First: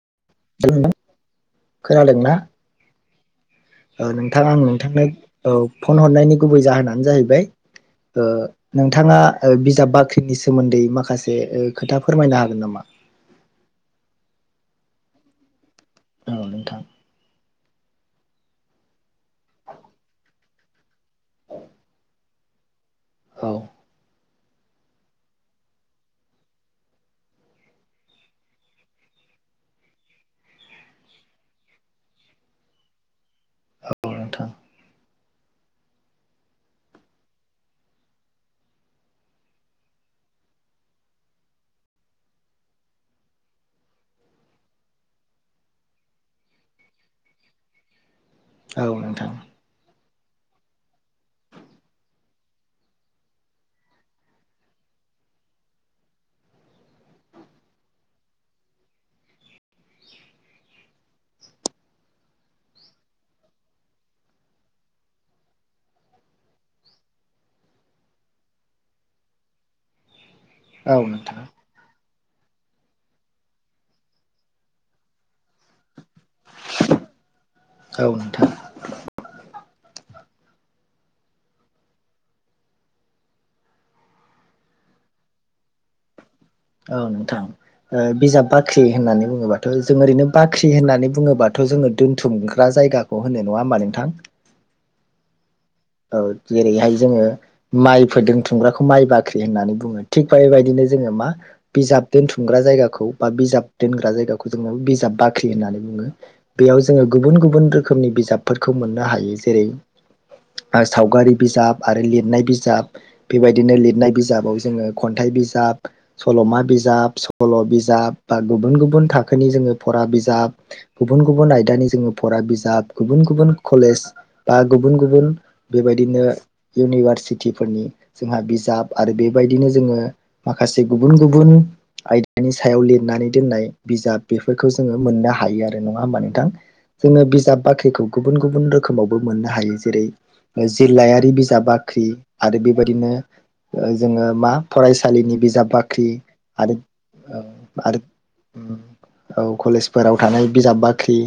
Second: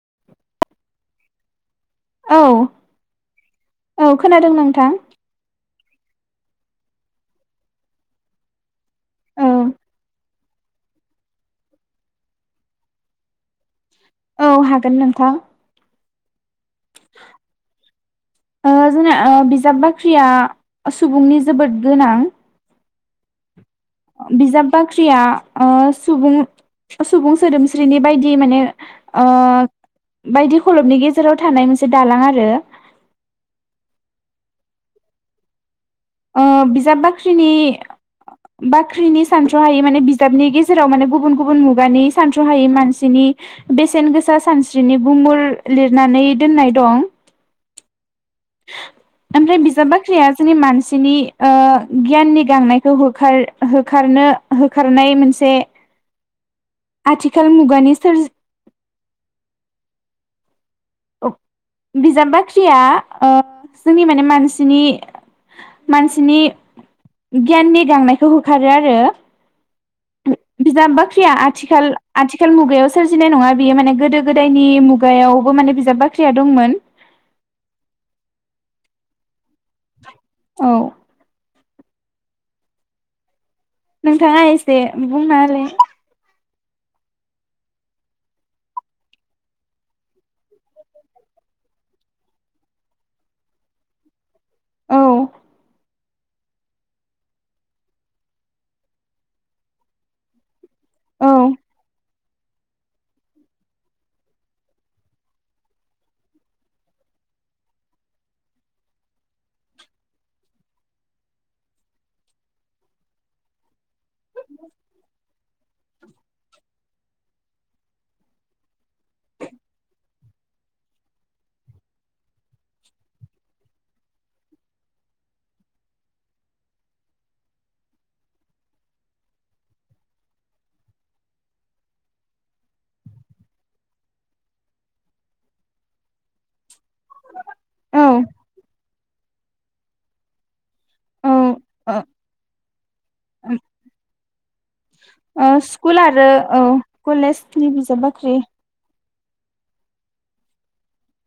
[unintelligible] खोनादोंना औ ओ औ नोंथां खोनादों आं नोंथांनो औ फन हरनायनि गुबै जाहोनानो जाहैबाय ओ नोंथाङा औ बिजाब बाख्रिनि सोमोन्दै माखासे ओ खोथा फोरमायनो हागोन नामा? औ हागोन नोंथां। औ नोंथां ओ जोंना ओ बिजाब बाख्रिया सुबुंनि जोबोद गोनां। औ। बिजाब बाख्रिया ओ सुबुं सुबुं सोदोमस्रिनि बायदि माने ओ बायदि खलबनि गेजेराव थानाय मोनसे दालां आरो औ नोंथां ओ बिजाब बाख्रिनि बाख्रिनि सानथ्रहायै माने बिजाबनि गेजेराव माने गुबुन गुबुन मुगानि सानथ्रहायि मानसिनि बेसेन गोसा सानस्रिनि गुमुर लिरनानै दोननाय दं। औ नोंथां ओमफ्राय बिजाब जोंनि मानसिनि ओ गियाननि गांनायखौ होखार होखारनो होखारनाय नाय मोनसे आथिखाल मुगानि सोरज बिजाब बाख्रिया ओ जोंनि माने मानसिनि मानसिनि गियाननि गांनायखौ होखारो आरो औ बिजाब बाख्रिया नोंथां आथिखाल आथिखाल मुगायाव सोरजिनाय नङा बियो माने गोदो गोदायनि मुगायावबो माने बिजाब बाख्रिया दंमोन [unintelligible] औ नोंथाङा एसे बुंना होलाय औ नोंथां ओ बिजाब बाख्रि होननानै बुङोबाथ' जों ओरैनो बाख्रि होननानै बुङोबाथ' जोङो दोनथुमग्रा जायगाखौ होनो नङा होमबा नोंथां औ औ जेरैहाय जोङो माइ फो दोन्थुमग्राखौ माइ बाख्रि होननानै बुङो थिग बेबायदिनो जोङो मा औ बिजाब दोनथुमग्रा जायगाखौ बा बिजाब दोनग्रा जायगाखौ जोङो बिजाब बाख्रि होननानै बुङो बेयाव जोङो गुबुन गुबुन रोखोमनि बिजाबफोरखौ मोननो हायो जेरै आ सावगारि बिजाब आरो लिरनाय बिजाब बेबायदिनो लिरनाय बिजाबाव जोङो खन्थाइ बिज बिजाब सल'मा बिजाब सल' बिजाब बा गुबुन गुबुन थाखोनि जोङो फरा बिजाब गुबुन गुबुन आयदानि जोङो फरा बिजाब गुबुन गुबुन कलेज बा गुबुन गुबुन बेबायदिनो इउनिभारसिटिफोरनि जोंहा बिजाब आरो बेबायदिनो जोङो माखासे गुबुन गुबुन आयदानि सायाव लिरनानै दोननाय बिजाब बेफोरखौ जोङो मोननो हा हायो आरो नङा होमबा नोंथां जोङो बिजाब बाख्रिखौ औ गुबुन गुबुन रोखोमावबो मोननो हायो जेरै जिल्लायारि औ बिजाब बाख्रि आरो बेबायदिनो ओ जोङो मा फरायसालिनि बिजाब बाख्रि आरो ओ कलेज नि आरो बिजाब बाख्रि औ कलेजफोराव थानाय बिजाब बाख्रि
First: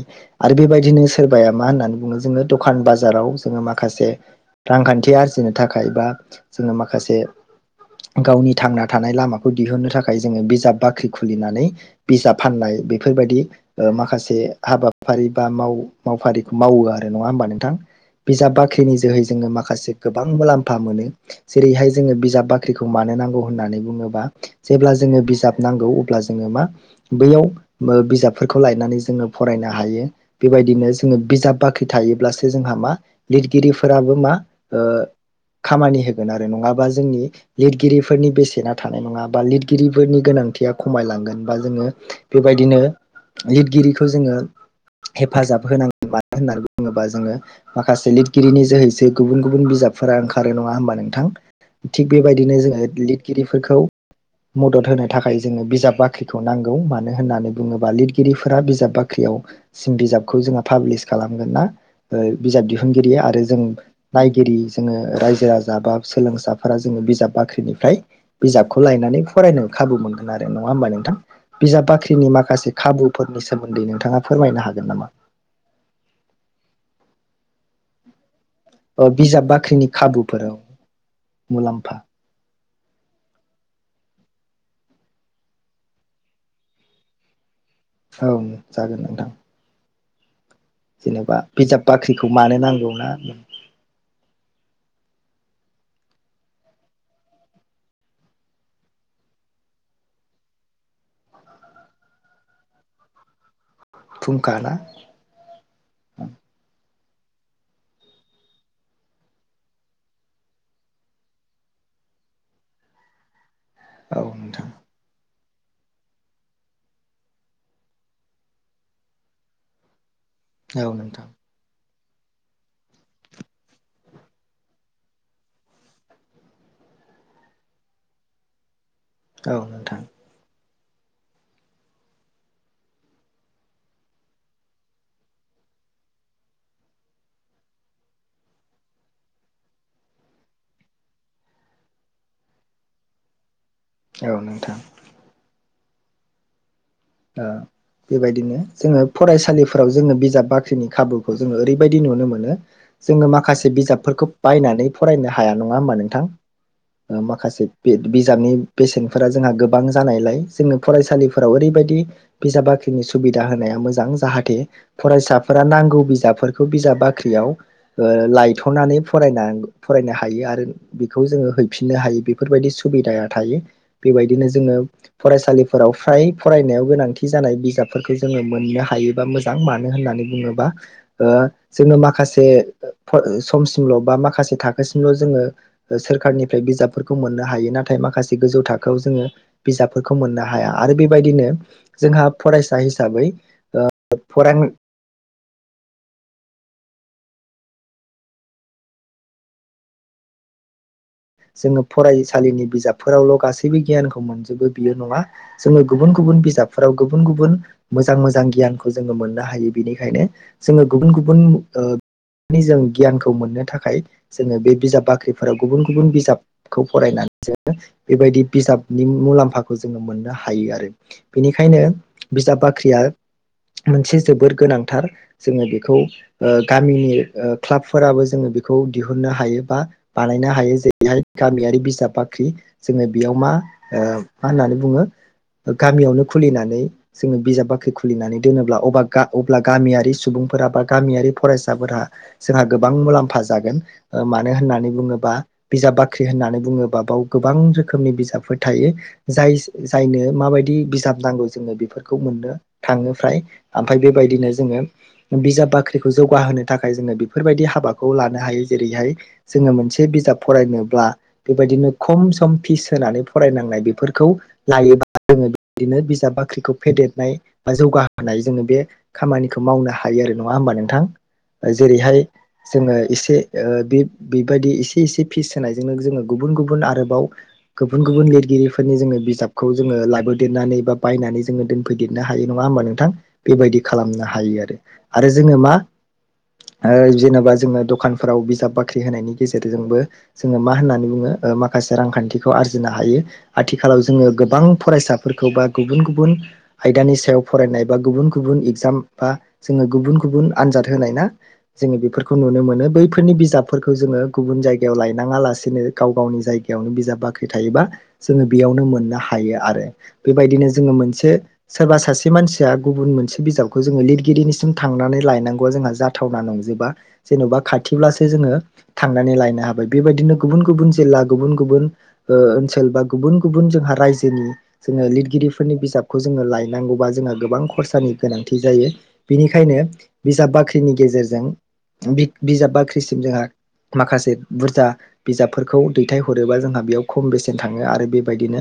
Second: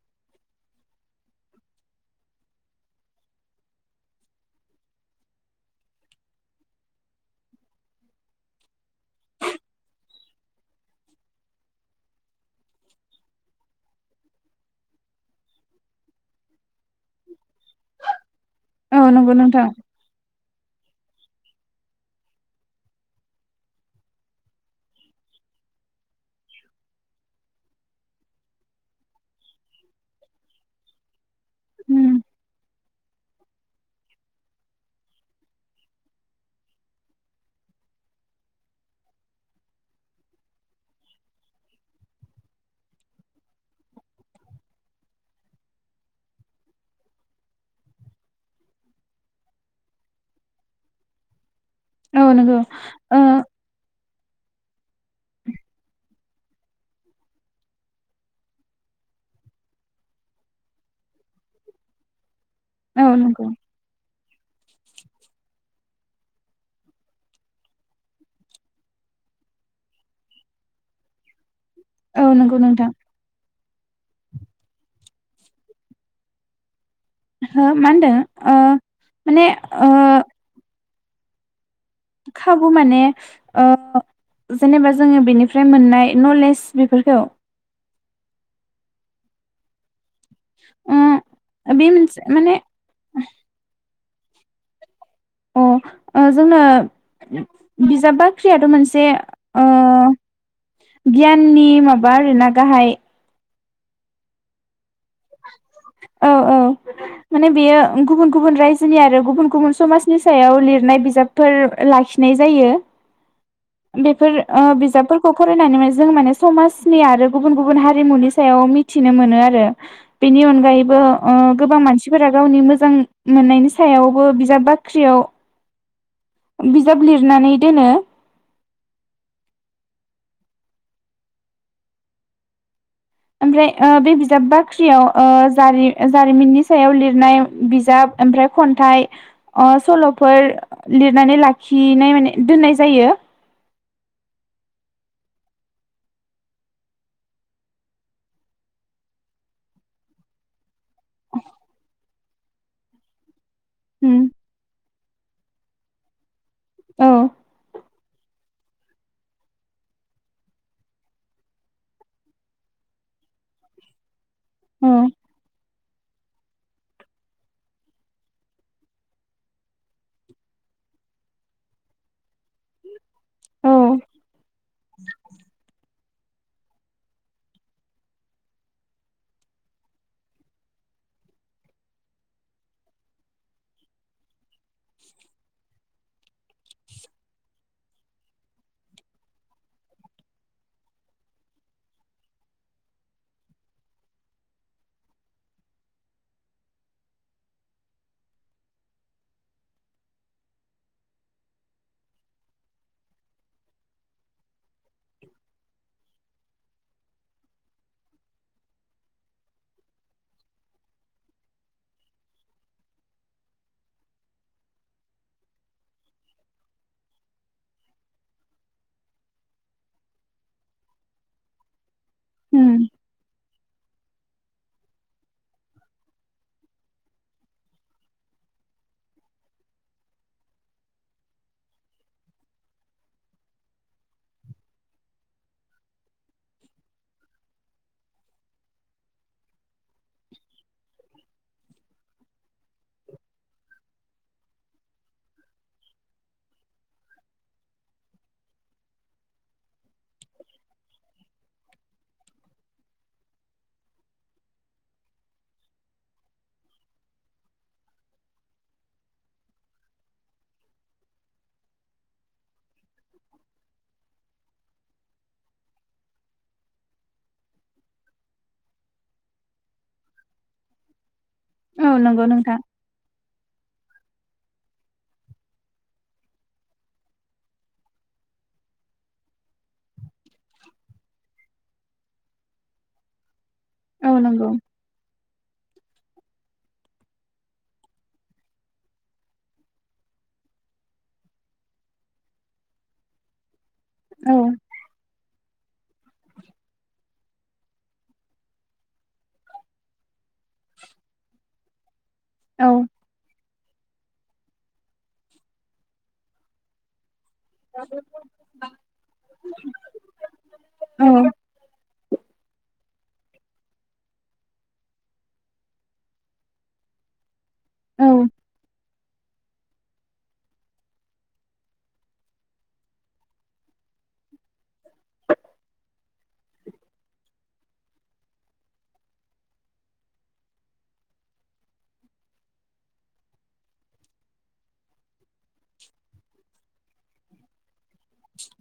आरो बेबायदिनो सोरबाया मा होननानै बुङो जोङो दखान बाजाराव जोङो माखासे रांखान्थि आरजिनो थाखाय बा जोङो माखासे गावनि थांना थानाय लामाखौ दिहुननो थाखाय जोङो बिजाब बाख्रि खुलिनानै बिजाब फाननाय बेफोरबायदि ओ माखासे हाबाफारि बा माव मावफारिखौ मावो आरो नङा होमबा नोंथां बिजाब बाख्रिनि औ जोहै नंगौ जोङो नोंथां माखासे गोबां मुलाम फा मोनो जेरैहाय जोङो बिजाब बाख्रिखौ मानो नांगौ होननानै बुङोबा जेब्ला जोङो बिजाब नांगौ अब्ला जोङो मा बैयाव बिजाबफोरखौ लायनानै जोङो फरायनो हायो बेबाय बिदिनो जोङो बिजाब बाख्रि उम थायोब्लासो जोंहा मा लिरगिरिफोराबो मा ओ खामानि होगोन आरो नङाबा जोंनि लिरगिरिफोरनि बेसेना थानाय नङा बा लिरगिरिफोरनि गोनां थिया खमायलांगोन बा जोङो बेबायदिनो लिरगिरिखौ जोङो हेफाजाब होनांगौ मानो होननानै बुङोबा जोङो माख खासे लिरगिरिनि जोहैसो गुबुन गुबुन बिजाबफोरा ओंखारो नङा होमबा नोंथां थिग औ बेबायदिनो नंगौ जोङो ओ लिरगिरिफोरखौ मदद होनो थाखाय जोङो बिजाब बाख्रिखौ नांगौ मानो होननानै बुङोब्ला लिरगिरिफोरा बिजाब बाख्रियाव सिम बिजाबखौ जोंहा पाब्लिस खालामगोना ओ बिजाब औ दिहुनगिरिया आरो नंगौ जों नायगिरि जोङो रायजो राजा बा सोलोंसाफोरा जोङो बिजाब बाख्रिनिफ्राय बिजाबखौ लायनानै नै फरायनो खाबु मोनगोन आरो नङा होमबा नोंथां बिजाब बाख्रिनि औ नंगौ माखासे नोंथां खाबुफोरनि सोमोन्दै नोंथाङा फोरमायनो हागोन नामा हो मा होनदों ओ ओ बिजाब माने बाख्रिनि ओ खाबुफोर ओं मुलाम खाबु माने ओ जेनेबा जोङो बेनिफ्राय मोननाय नलेज बेफोरखौ औ जागोन नोंथां उम जेनेबा बे बिजाब मोनसे बाख्रिखौ माने मानो नांगौना? अ जोंनो बिजाब बाख्रियाथ' मोनसे ओ गियाननि माबा ओरा गाहाय फुखाना औ औ [inaudible] माने बेयो गुबुन गुबुन रायजोनि आरो गुबुन गुबुन समाजनि सायाव लिरनाय बिजाबफोर लाखिनाय जायो [inaudible] बेफोर नोंथां बिजाबफोर खौ फरायनानै माने जों माने समाजनि आरो गुबुन गुबुन हारिमुनि सायाव मिथिनो मोनो आरो। बेनि औ अनगायैबो नोंथां गोबां मानसि मसिफोरा गावनि मोजां मोननायनि सायावबो बिजाब बाख्रियाव बिजाब लिरनानै दोनो। औ नोंथां। ओमफ्राय बे बिजाब बाख्रियाव ओ जारि जारिमिननि सायाव लिरनाय बिजाब। ओमफ्राय खन्थाइ सल'फोर लिरनानै लाखिनाय माने दोननाय जायो। औ नोंथां। बेबायदिनो जोङो फरायसालिफोराव जोङो बिजाब बा ख्रिनि खाबुखौ जोङो ओरैबायदि नुनो मोनो जोङो माखासे उम बिजाबफोरखौ बायनानै फरायनो हाया नङा होमबा नोंथां औ माखासे बे बिजाबनि बेसेनफोरा जोंहा गोबां जानायलाय जोङो फरायसालिफोराव ओरैबायदि बिजाब बाख्रिनि सुबिदा होनाया मोजां जाहाथे औ फरायसाफोरा नां गौ बिजाबफोरखौ बिजाब बाख्रियाव लायथ'नानै फरायना फरायनो हायो आरो बेखौ जोङो हैफिननो हायो बेफोरबायदि सुबिदाया हायो औ बेबायदिनो जोङो फरायसालिफोराव फ्राय फरायनायाव गोनांथि जानाय बिजफोरखौ जोङो मोननो हायोबा मोजां मानो होननानै बुङोबा माखासे समसिमल' बा माखासे थाखोसिमल' जोङो सोरखारनिफ्राय बिजाब बिजफोरखौ मोननो हायो नाथाय माखासे गोजौ थाखोआव जोङो बिजाबफोरखौ मोननो हाया आरो बेबायदिनो जोंहा फरायसा हिसाबै फरां जोङो फरायसालिनि बिजाबफोरावल' गासैबो गियानखौ मोनजोबो बियो नङा जोङो गुबुन गुबुन बिजाबफोराव गुबुन गुबुन मोजां मोजां गियानखौ जोङो मोननो हायो बेनिखायनो जोङो गुबुन गुबुन जों गियानखौ मोननो थाखाय जोङो बे बिजाब बाख्रिफोराव गुबुन गुबुन बिजाबखौ फरायनानै जो बेबायदि बिजाबनि मुलाम्फाखौ जोङो मोननो हायो आरो बेनिखायनो बिजाब उम बाख्रिया मोनसे जोबोर गोनांथार जोङो बेखौ गामिनि क्लाबफोराबो जों बेखौ दिहुननो हायो बा बानायनो हायो। जेरैहाय गामियारि बिजाब बाख्रि जोङो बेयाव मा मा होननानै बुङो। गामियावनो खुलिनानै जोङो बिजाब बाख्रि खुलिनानै दोनोब्ला अ अब्ला गामियारि सुबुंफोरा बा गामियारि फरायसाफोराहा जोंहा गोबां मुलाम्फा जागोन मानो होननानै बुङोबा। बिजाब बाख्रि होननानै बुङोबा बाव गोबां रोखोमनि बिजाबफोर थायो जाय जायनो माबायदि बिजाब नांगौ जोङो बेफोरखौ मोननो थाङो फ्राय ओमफ्राय बेबायदिनो जोङो बिजाब बाख्रिखौ जौगाहोनो थाखाय जोङो बेफोरबायदि हाबाखौ लानो हायो जेरैहाय जोङो मोनसे बिजाब फरायनोब्ला बेबायदिनो खम सम फिस होनानै फरायनांनाय बेफोरखौ लायोबा जों बिनो बिजाब बाख्रिखौ फेदेरनाय बा जौगाहोनाय जोङो बे खामानिखौ मावनो हायो आरो नो नङा होमबा नोंथां औ जेरैहाय नंगौ नोंथां जोङो एसे बेबायदि एसे एसे फिस होनायजोंनो जोङो गुबुन गुबुन आरोबाव गुबुन गुबुन लिरगिरिफोरनि जोङो बिजाबखौ जोङो लाबो फेदेरनानै बा बायनानै जोङो दोनफैदेरनो हायो नङा होमबा नोंथां बेबायदि औ खालामनो नंगौ हायो आरो आरो जोङो मा ओ जेनेबा जोङो दखानफोराव बिजाब बाख्रि होनायनि गेजेरजोंबो जोङो मा होननानै बुङो माखासे रांखान्थिखौ आरजिनो हायो। आथिखालाव जोङो औ गोबां फरायसाफोरखौ बा गुबुन गुबुन आयदानि सायाव फरायनाय बा गुबुन गुबुन इगजाम बा जोंङो गुबुन गुबुन आनजाद होनाय ना जोंङो बेफोर खौ नुनो औ मोनो बैफोरनि बिजाबफोरखौ जोङो गुबुन जायगायाव लाय मोनाङा लासिनो गाव गावनि जायगायावनो बिजाब बाख ख्रि थायोबा जोङो बेयावनो मोननो हायो आरो बेबायदिनो जोङो औ मोनसे सोरबा सासे मानसिया गुबुन मोनसे बिजाबखौ जोङो लिरगिरिनिसिम थांनानै लायनांगौआ जोंहा जाथावना नंजोबा। जेन'बा औ खाथिब्लासो जोङो थांनानै लायनो हाबाय बेबायदिनो गुबुन गुबुन जिल्ला गुबुन गुबुन ओ ओनसोल बा गुबुन गुबुन जोंहा रायजोनि जोङो लिरगिरिफोरनि बिजाबखौ जोङो लायनांगौबा जोंहा गोबां खरसानि गोनांथि जायो। बेनिखायनो बिजाब बाख्रिनि गेजेरजों बिजाब बाख्रिसिम जोंहा माखासे बुरजा बिजाबफोरखौ दैथायहरोबा जोंहा बेयाव खम बेसेन थाङो आरो बेबायदिनो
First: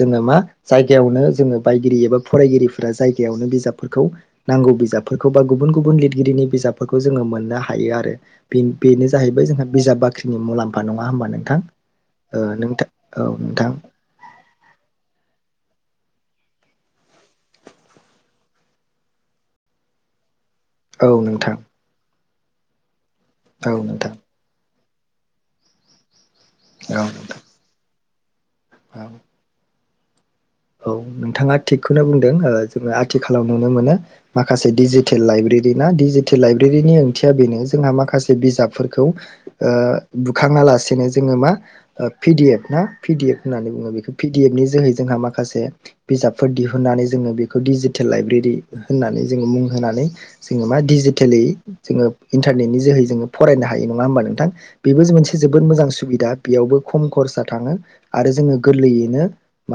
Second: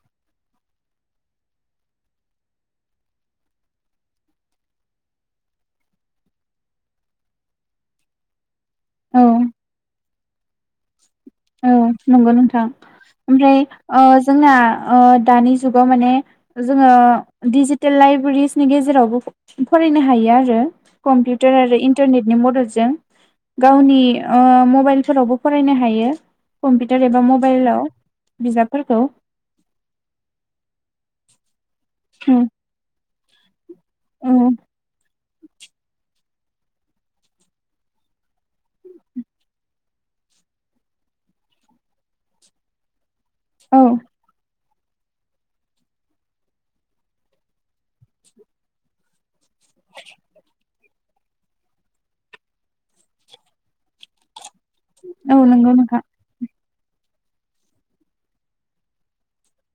जोङो मा जायगायावनो जोङो बायगिरि एबा फरायगिरिफोरा जायगायावनो बिजाबफोरखौ नांगौ बिजाबफोरखौ बा गुबुन गुबुन लिरगिरिनि बिजाबफोरखौ जोंङो मोननो हायो आरो। बेनो औ जाहैबाय जोंहा बिजाब बाख्रिनि मुलाम्फा नंङा होमबा? नोंथां औ नंगौ ओ नोंथां औ ओमफ्राय नोंथां ओ जोंना ओ दानि जुगाव माने जोंङो दिजिटेल लाइब्रेरिनि गेजेरावबो फरायनो हायो आरो औ नोंथां कम्पिउटार आरो इन्टारनेटनि मददजों औ गावनि नोंथां ओ मबाइल फोरावबो फरायनो हायो कम्पिउटार एबा औ मबाइलाव। बिजाबफोरखौ। औ औ नोंथांङा थिगखौनो बुंदों ओ जोंङो आथिखालाव नुनो मोनो औ माखासे देजि टेल लाइब्रेरि ना डिजिटेल लाइब्रेरिनि ओंथिया बेनो जोंहा माखासे बिजाबफोरखौ ओ बुखांङा लासेनो जोंङो मा पि डि एफ ना? पि डि एफ होननानै औ बुंङो बेखौ पि डि एफ नि जोहै जोंहा मा माखासे बिजाबफोर दिहुननानै जोंङो बेखौ डिजिटेल लाइब्रेरि होननानै जोङो मुं होनानै जोंङो मा डिजिटेलि जोंङो इन्टारनेटनि जोहै जोंङो फरायनो हायो नङा होमबा नोंथां? बेबो मोनसे औ जोबोद नंगौ मोजां नोंथां सुबिदा बेयावबो खम खरसा थांङो आरो जोंङो गोरलैयैनो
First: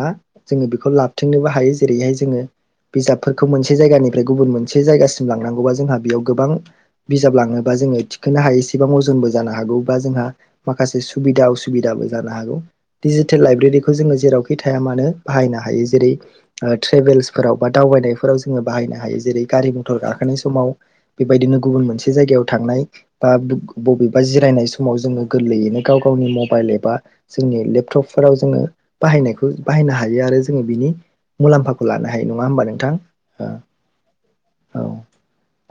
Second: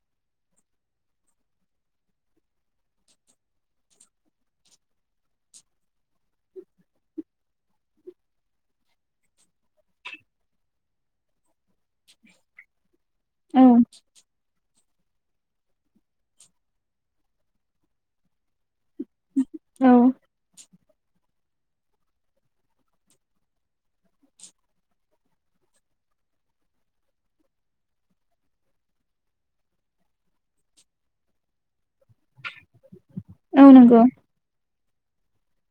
मा जोंङो बेखौ लाबथिंनोबो हायो जेरैहाय जोंङो बिजाबफोरखौ मोनसे जायगानिफ्राय गुबुन मोनसे जायगासिम लांनांगौबा जोंहा बेयाव गोबां बिजाब लांङोबा जोंङो थिखांनो हायिसेबां अजनबो जानो हागौ बा जोंहा माखासे सुबिदा असुबिदाबो जानो हागौ। दिडिजिटेल औ लाइब्रेरिखौ जोंङो जेरावखि थाया मानो बाहायनो हायो जेरै ट्रेभेलसफोराव बा दावबायनायफोराव जोंङो बाहायनो हायो जेरै गारि औ मथर गाखोनाय समाव बा बेबायदिनो गुबुन मोनसे जायगायाव थांनाय बा बबेबा जिरायनाय समाव जोङो गोरलैयैनो गाव गावनि मबाइल एबा जोंनि लेपटपफोराव जोंङो बाहायनायखौ बाहायनो हायो। बेयो आरो जोंङो बिनि मुलाम्फाखौ लानो हायो नंङा होमबा नोंथां? ओ औ नंगौ। औ।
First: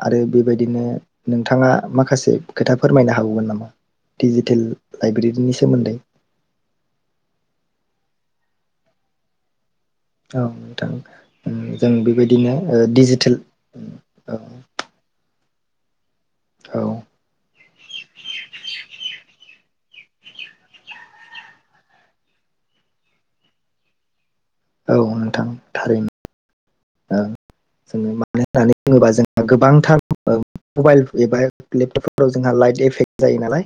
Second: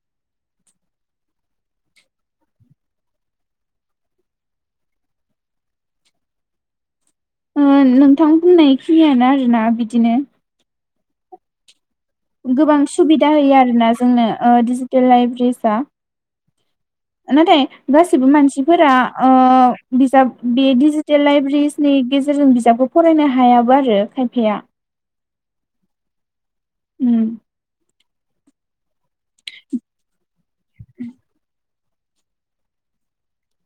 आरो बेबायदिनो नोंथांङा माखासे खोथा फोरमायनो हाबावगोन नामा? डिजिटेल लाइब्रेरिनि सोमोन्दै। ओ नोंथां बुंनाय खिनियानो आरोना बि औ नोंथां। उम जों बेबायदिनो ओ गोबां सुबिदा डिजिटेल होयो आरोना जोंनो औ डिजिटेल लाइब्रेरिसआ औ नाथाय गासिबो मानसिफोरा ओ बिजाब बे डिजिटेल लाइब्रेरिनि गेजेरजों बिजाबखौ फरायनो हायाबो आरो खायफाया। औ नोंथां थारैनो उम [unintelligible] जों मा मानो होनना बुङोबा जोंहा गोबांथार मबाइल एबा एप लेपटपफोराव जोंहा लाइट एफेक्ट जायो नालाय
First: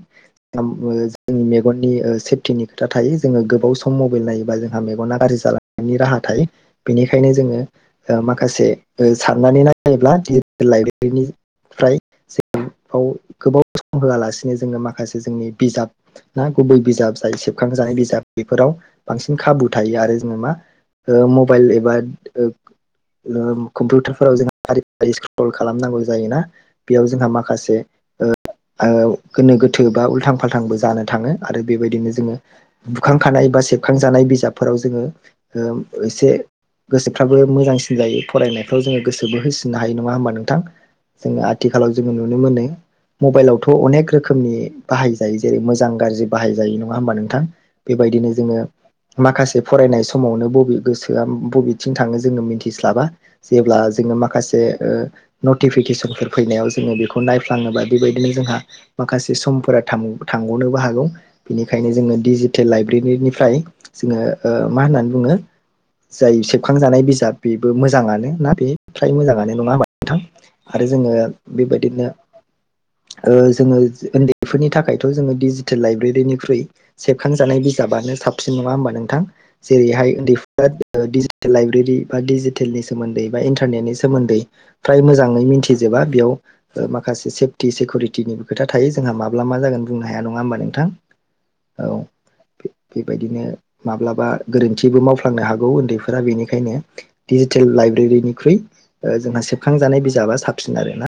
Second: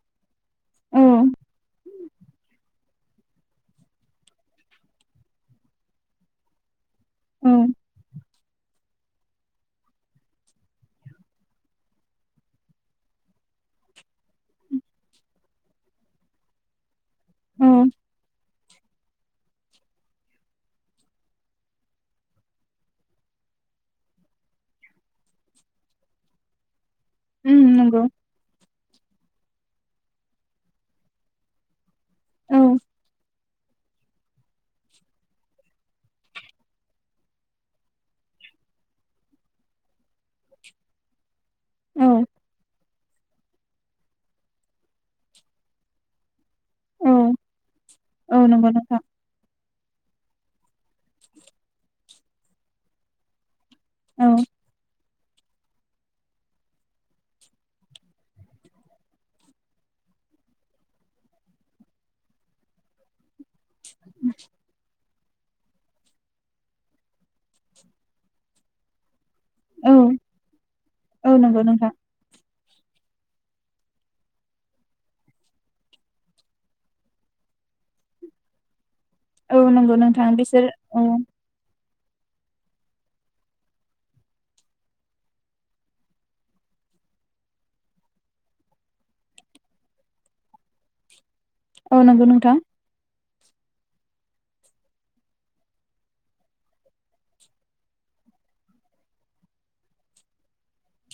उम ओ औ जोंनि मेगननि ओ सेफटिनि था थायो जोङो गोबाव सम मबाइल नायोबा जोंहा मेगना गाज्रि जालांनायनि राहा थायो बेनिखायनो औ जोङो माखासे साननानै नायोब्ला लाइब्रेरिनिफ्राय जों बाव गोबाव सम होआलासिनो जोङो माखासे जोंनि बिजाब ना गुबै बिजाब जाय औ सेबखांजानाय बिजाब बेफोराव बांसिन खाबु थायो आरो जेनेबा ओ मबाइल एबा ओ ओ कम्पिउटारफोराव जों फारि फारि स्क्रल खालामनांगौ जायोना बेयाव जोंहा उम माखासे नंगौ ओ गोनो गोथो बा उल्थां फाल्थांबो जानो थाङो आरो बेबायदिनो जोंङो औ बुखांखानाय बा सेबखांजानाय बिजाबफोराव जोङो ओ एसे गोसोख फ्राबो मोजांसिन जायो फरायनायफ्राव जोङो गोसोबो होसिननो हायो नङा होमबा नोंथां जोङो आथि आथिखालाव जो औ नुनो मोनो मबाइलावथ' अनेक रोखोमनि बाहायजायो जेरै मोजां गाज्रि बाहायजायो नङा होमबा औ नोंथां बेबायदिनो औ जोङो नंगौ नोंथां माखासे फरायनाय समावनो बबे गोसोआ बबेथिं थाङो जोङो मिथिस्लाबा जेब्ला जोङो औ माखासे ओ नटिफिकेसनफोर फैनायाव जोङो बेखौ नायफ्लाङोबा बेबायदिनो जोंहा माखासे समफोरा थाङो थांग'नोबो हागौ बेनिखायनो जोङो डिजिटेल लाइब्रेरिनि फ्राय जोङो ओ मा होननानै बुङो जाय सुखांजानाय बिजाब बेबो मोजाङानो ना बे फ्राय मोजाङानो नङा होमबा औ नोंथां आरो जोङो औ नंगौ नोंथां बेबायदिनो ओ जोङो ओनदैफोरनि थाखायथ' जोङो डिजिटेल लाइब्रेरिनिख्रुइ सेबखांजानाय बिज बिजाबनो साबसिन नङा होनबा नोंथां औ नंगौ जेरैहाय नोंथां बिसोर ओनदैफोरा औ डिजि लाइब्रेरि बा डिजिटेलनि सोमोन्दै बा इन्टारनेटनि सोमोन्दै फ्राय मोजाङै मिनथिजोबा बेयाव माखासे सेफटि सेकिउरिटिनिबो खोथा थायो जोंहा माब्ला मा जागोन बुंनो हाया नङा होमबा नोंथां औ नंगौ नोंथां बिदिनो माब्लाबा गोरोन्थिबो मावफ्लांनो हागौ ओनदै फोर बेनिखायनो डिजिटेल लाइब्रेरिनिख्रुइ जोंना सेबखांजानाय बिजाबा साबसिन आरो ना